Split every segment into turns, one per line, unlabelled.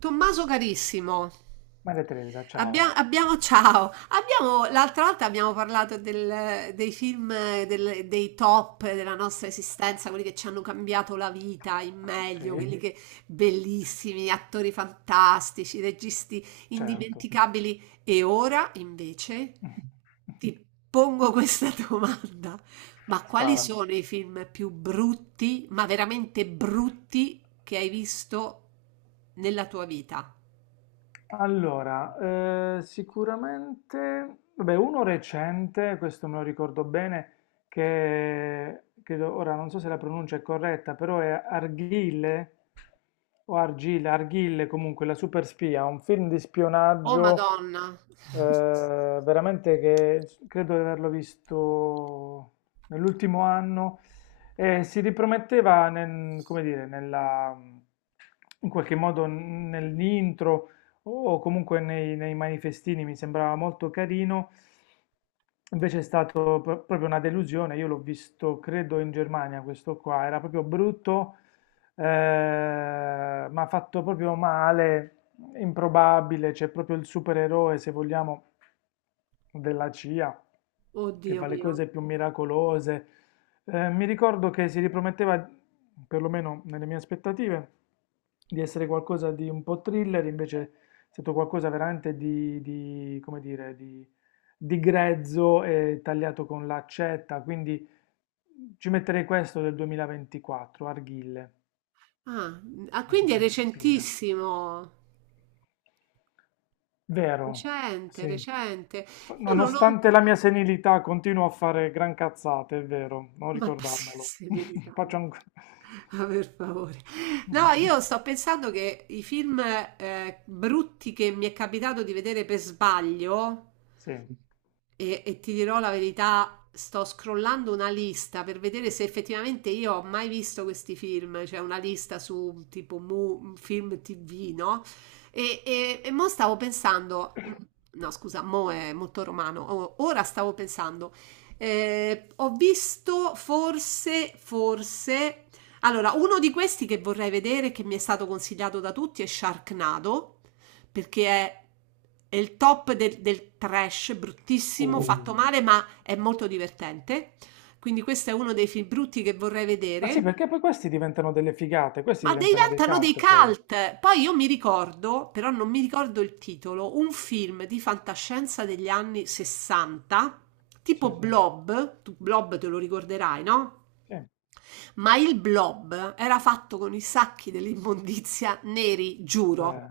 Tommaso carissimo,
Maria Teresa, ciao.
abbiamo, ciao, abbiamo, l'altra volta abbiamo parlato dei film, dei top della nostra esistenza, quelli che ci hanno cambiato la vita in meglio, quelli
Sì,
che bellissimi, attori fantastici, registi
certo.
indimenticabili. E ora invece ti pongo questa domanda. Ma quali
Spara.
sono i film più brutti, ma veramente brutti, che hai visto nella tua vita?
Allora, sicuramente, vabbè, uno recente, questo me lo ricordo bene, che credo, ora non so se la pronuncia è corretta, però è Arghile o Argile, Arghille comunque, la super spia, un film di
Oh
spionaggio
Madonna,
veramente credo di averlo visto nell'ultimo anno e si riprometteva come dire, nella, in qualche modo nell'intro o comunque nei manifestini, mi sembrava molto carino. Invece è stato proprio una delusione, io l'ho visto credo in Germania questo qua, era proprio brutto ma fatto proprio male, improbabile, c'è proprio il supereroe, se vogliamo, della CIA, che
oddio
fa le
mio.
cose più miracolose. Mi ricordo che si riprometteva, perlomeno nelle mie aspettative, di essere qualcosa di un po' thriller, invece è stato qualcosa veramente come dire, di grezzo e tagliato con l'accetta, quindi ci metterei questo del 2024, Arghille.
Ah, ah,
La
quindi è
superspia.
recentissimo.
Vero,
Recente,
sì.
recente. Io non ho...
Nonostante la mia senilità, continuo a fare gran cazzate, è vero, non
Ma sì,
ricordarmelo.
serenità,
Faccio un...
vabbè. Ah, per favore. No, io sto pensando che i film brutti che mi è capitato di vedere per sbaglio,
Sì.
e ti dirò la verità, sto scrollando una lista per vedere se effettivamente io ho mai visto questi film. C'è una lista su tipo film TV, no? E mo stavo pensando, no scusa, mo è molto romano. Ora stavo pensando, ho visto forse, forse, allora uno di questi che vorrei vedere, che mi è stato consigliato da tutti, è Sharknado, perché è il top del trash, bruttissimo, fatto
Oh.
male, ma è molto divertente. Quindi questo è uno dei film brutti che vorrei
Ma
vedere.
sì, perché poi questi diventano delle figate, questi
Ma
diventano dei
diventano dei
cult poi.
cult. Poi io mi ricordo, però non mi ricordo il titolo, un film di fantascienza degli anni 60,
Sì.
tipo Blob. Tu Blob te lo ricorderai, no?
Sì,
Ma il blob era fatto con i sacchi dell'immondizia neri, giuro,
beh.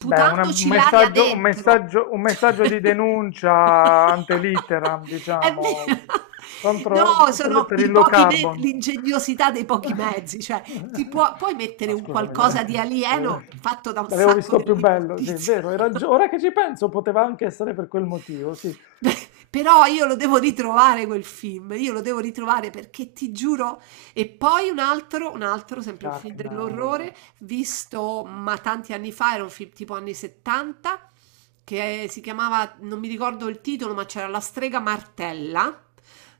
Beh, una- un
l'aria
messaggio, un
dentro.
messaggio, un messaggio di denuncia ante litteram,
È
diciamo,
vero.
contro,
No,
per,
sono
per
i
il low
pochi
carbon.
l'ingegnosità dei pochi mezzi, cioè puoi mettere
Ma
un
scusami,
qualcosa di
l'avevo
alieno fatto da un
l'avevo
sacco
visto più bello, sì, è
dell'immondizia.
vero. hai ragio- ora che ci penso, poteva anche essere per quel motivo, sì.
Però io lo devo ritrovare quel film, io lo devo ritrovare perché ti giuro. E poi un altro, sempre un film
Sharknado.
dell'orrore, visto ma tanti anni fa, era un film tipo anni 70, che si chiamava, non mi ricordo il titolo, ma c'era La strega martella,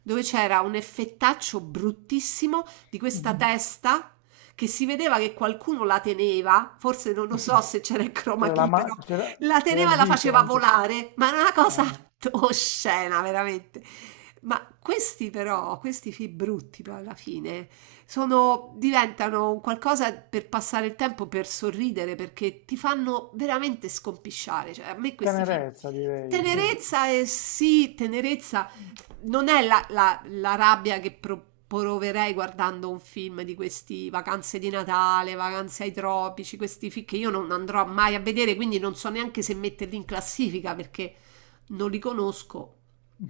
dove c'era un effettaccio bruttissimo di
Mm.
questa testa che si vedeva che qualcuno la teneva, forse non lo so se c'era il chroma
C'era la
key, però
ma- c'era,
la
c'era
teneva
il
e la
dito
faceva
anche.
volare, ma è una cosa
Ah,
oscena, veramente. Ma questi però, questi film brutti poi alla fine, sono, diventano un qualcosa per passare il tempo, per sorridere, perché ti fanno veramente scompisciare. Cioè, a me questi film...
tenerezza, direi, sì.
Tenerezza e sì, tenerezza non è la rabbia che proverei guardando un film di questi, vacanze di Natale, vacanze ai tropici, questi film che io non andrò mai a vedere, quindi non so neanche se metterli in classifica perché non li conosco.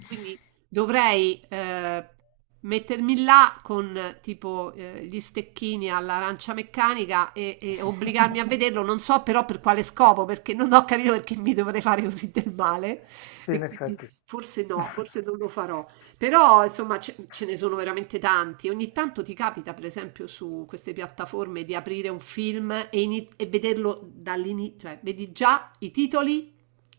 Quindi dovrei mettermi là con tipo gli stecchini all'arancia meccanica e obbligarmi a vederlo. Non so però per quale scopo, perché non ho capito perché mi dovrei fare così del male.
Sì,
E
in
quindi
effetti.
forse no, forse non lo farò, però insomma ce ne sono veramente tanti. Ogni tanto ti capita, per esempio, su queste piattaforme di aprire un film e vederlo dall'inizio, cioè vedi già i titoli,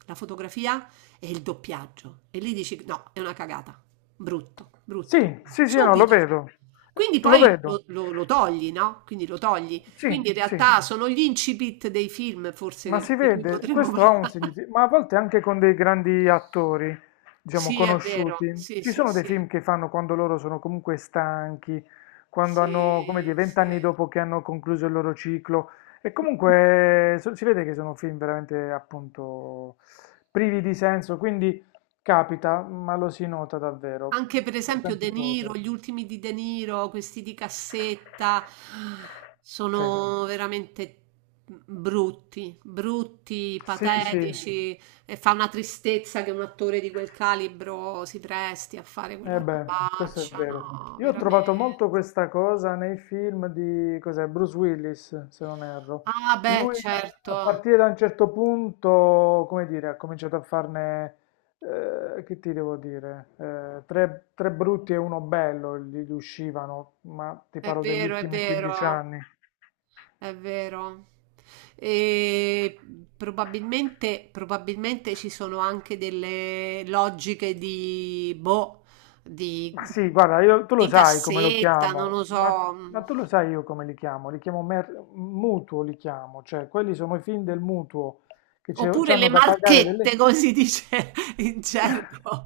la fotografia e il doppiaggio e lì dici no, è una cagata, brutto, brutto,
Sì, sì, sì, no, lo
subito.
vedo.
Quindi
Lo
poi
vedo.
lo togli, no? Quindi lo togli. Quindi
Sì,
in
sì.
realtà sono gli incipit dei film, forse,
Ma si
di cui
vede,
potremmo
questo ha
parlare.
un significato, ma a volte anche con dei grandi attori, diciamo,
Sì, è vero,
conosciuti.
sì,
Ci
sì,
sono dei
sì.
film che fanno quando loro sono comunque stanchi, quando hanno, come dire,
Sì, sì.
vent'anni dopo che hanno concluso il loro ciclo. E comunque si vede che sono film veramente, appunto, privi di senso, quindi capita, ma lo si nota davvero,
Anche per
da
esempio
tante
De Niro,
cose.
gli ultimi di De Niro, questi di cassetta,
Sì,
sono veramente brutti, brutti,
sì, sì,
patetici, e fa una tristezza che un attore di quel calibro si presti a fare
eh
quella
beh, questo è
robaccia,
vero.
no,
Io ho trovato
veramente.
molto questa cosa nei film di, cos'è, Bruce Willis, se non erro.
Ah, beh,
Lui a
certo,
partire da un certo punto, come dire, ha cominciato a farne, che ti devo dire, tre brutti e uno bello gli uscivano, ma ti
è
parlo degli
vero, è
ultimi 15
vero.
anni.
È vero. E probabilmente, probabilmente ci sono anche delle logiche di, boh, di,
Ma sì, guarda, tu lo
di
sai come lo
cassetta, non
chiamo,
lo
ma,
so,
ma
mh,
tu lo sai io come li chiamo? Li chiamo mutuo, li chiamo, cioè quelli sono i film del mutuo che ci
oppure
ci
le
hanno da pagare
marchette,
delle...
come si dice in gergo.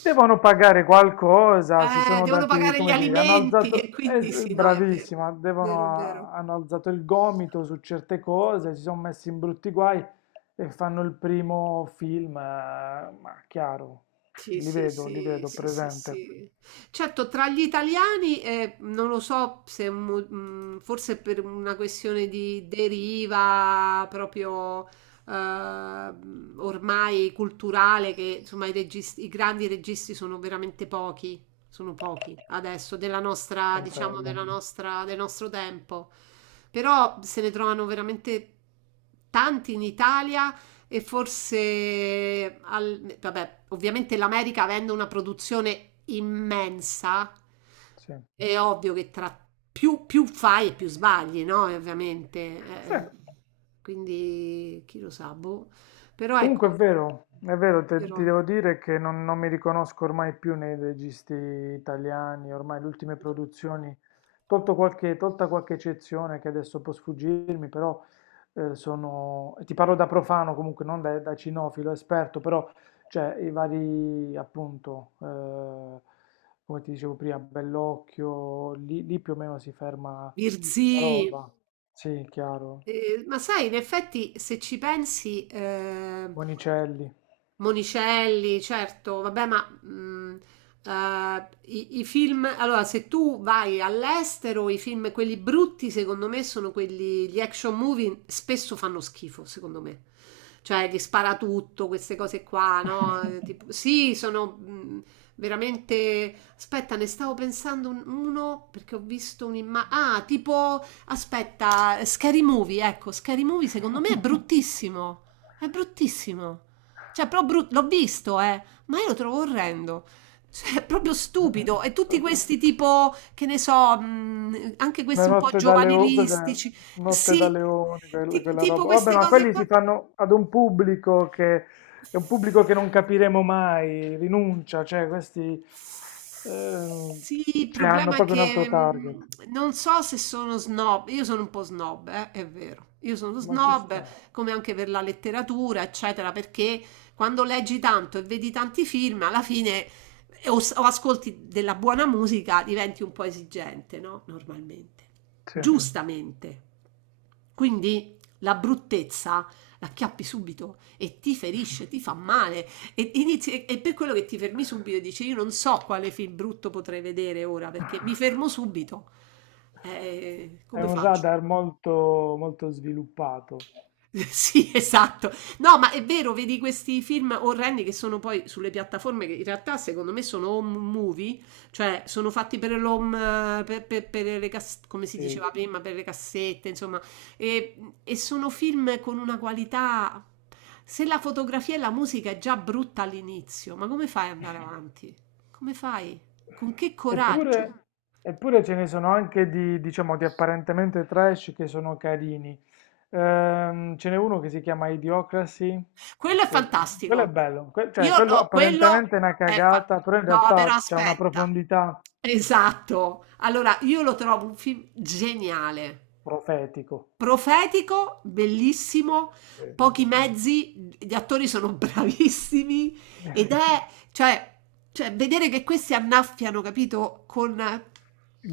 Devono pagare qualcosa, si sono
Devono
dati,
pagare gli
come dire, hanno
alimenti e
alzato,
quindi sì, no, è vero,
bravissima,
vero, vero.
devono, hanno alzato il gomito su certe cose, si sono messi in brutti guai e fanno il primo film, ma chiaro,
Sì, sì,
li
sì,
vedo,
sì, sì,
presente,
sì. Certo, tra gli italiani, non lo so se forse per una questione di deriva proprio ormai culturale, che insomma i grandi registi sono veramente pochi, sono pochi adesso, della nostra, diciamo,
confermo.
della nostra, del nostro tempo. Però se ne trovano veramente tanti in Italia e forse, vabbè, ovviamente l'America, avendo una produzione immensa,
Sì.
è ovvio che tra più, più fai e più sbagli, no? E ovviamente,
Sì.
eh, quindi chi lo sa, boh. Però
Comunque
ecco,
è vero, ti
però,
devo dire che non mi riconosco ormai più nei registi italiani, ormai le ultime produzioni, tolto qualche, tolta qualche eccezione che adesso può sfuggirmi, però sono, e ti parlo da profano comunque, non da cinofilo esperto, però cioè, i vari appunto, come ti dicevo prima, Bellocchio, lì più o meno si ferma
Virzì,
la roba, sì, chiaro,
eh, ma sai, in effetti, se ci pensi,
Monicelli.
Monicelli, certo, vabbè, ma i film, allora se tu vai all'estero, i film, quelli brutti, secondo me, sono quelli, gli action movie spesso fanno schifo, secondo me. Cioè, gli spara tutto, queste cose qua, no? Sì, sono veramente... Aspetta, ne stavo pensando uno perché ho visto un'immagine... Ah, tipo... Aspetta, Scary Movie, ecco, Scary Movie secondo me è bruttissimo. È bruttissimo. Cioè, però l'ho visto, ma io lo trovo orrendo. Cioè, è proprio stupido. E tutti questi tipo, che ne so, anche
Una
questi un po'
notte da leone, cos'è?
giovanilistici.
Notte da
Sì,
leoni, quella
tipo
roba. Vabbè,
queste
ma
cose
quelli si
qua.
fanno ad un pubblico che è un pubblico che non capiremo mai, rinuncia, cioè questi ehm,
Sì, il
cioè, hanno
problema è
proprio un
che
altro target.
non so se sono snob, io sono un po' snob, è vero, io sono, mm,
Ma ci
snob,
sta.
come anche per la letteratura, eccetera, perché quando leggi tanto e vedi tanti film, alla fine o, o ascolti della buona musica, diventi un po' esigente, no? Normalmente, sì,
Sì.
giustamente. Quindi la bruttezza la acchiappi subito e ti ferisce, ti fa male. E per quello che ti fermi subito e dici io non so quale film brutto potrei vedere ora perché mi fermo subito.
È
Come
un
faccio?
radar molto, molto sviluppato.
Sì, esatto. No, ma è vero, vedi questi film orrendi che sono poi sulle piattaforme che in realtà secondo me sono home movie, cioè sono fatti per l'home, per, per le come si
Sì.
diceva prima, per le cassette, insomma, e sono film con una qualità... Se la fotografia e la musica è già brutta all'inizio, ma come fai ad andare avanti? Come fai? Con che coraggio?
Eppure, eppure ce ne sono anche di, diciamo, di apparentemente trash che sono carini. Ce n'è uno che si chiama Idiocracy,
Quello è
che quello è
fantastico.
bello, cioè
Io
quello
no, quello
apparentemente è una
è
cagata, però in
no, però
realtà c'è una
aspetta.
profondità
Esatto. Allora, io lo trovo un film geniale,
profetico.
profetico, bellissimo,
Sì, sì.
pochi mezzi, gli attori sono bravissimi ed, mm, è, cioè, cioè, vedere che questi annaffiano, capito,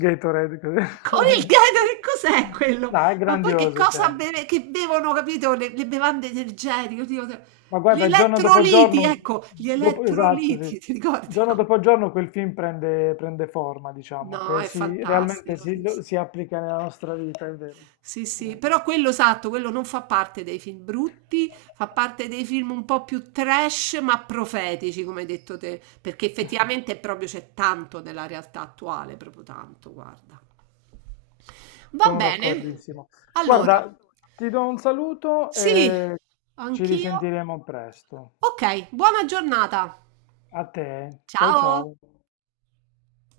Gatorade, così.
con il Gatorade cos'è quello?
No, è
Ma poi che
grandioso,
cosa
cioè.
beve che bevono, capito, le bevande energetiche, oddio d
Ma
gli
guarda, giorno dopo
elettroliti,
giorno,
ecco, gli
esatto, sì.
elettroliti, ti ricordi,
Giorno
no?
dopo giorno quel film prende, prende forma, diciamo,
No,
che
è
si, realmente
fantastico,
si,
sì, sì.
si applica nella nostra vita, è vero.
Sì, sì, però quello esatto, quello non fa parte dei film brutti, fa parte dei film un po' più trash, ma profetici, come hai detto te, perché effettivamente proprio c'è tanto della realtà attuale, proprio tanto, guarda. Va
Sono
bene.
d'accordissimo.
Allora,
Guarda, ti do un saluto
sì,
e ci
anch'io.
risentiremo presto.
Ok, buona giornata.
A te, ciao
Ciao.
ciao.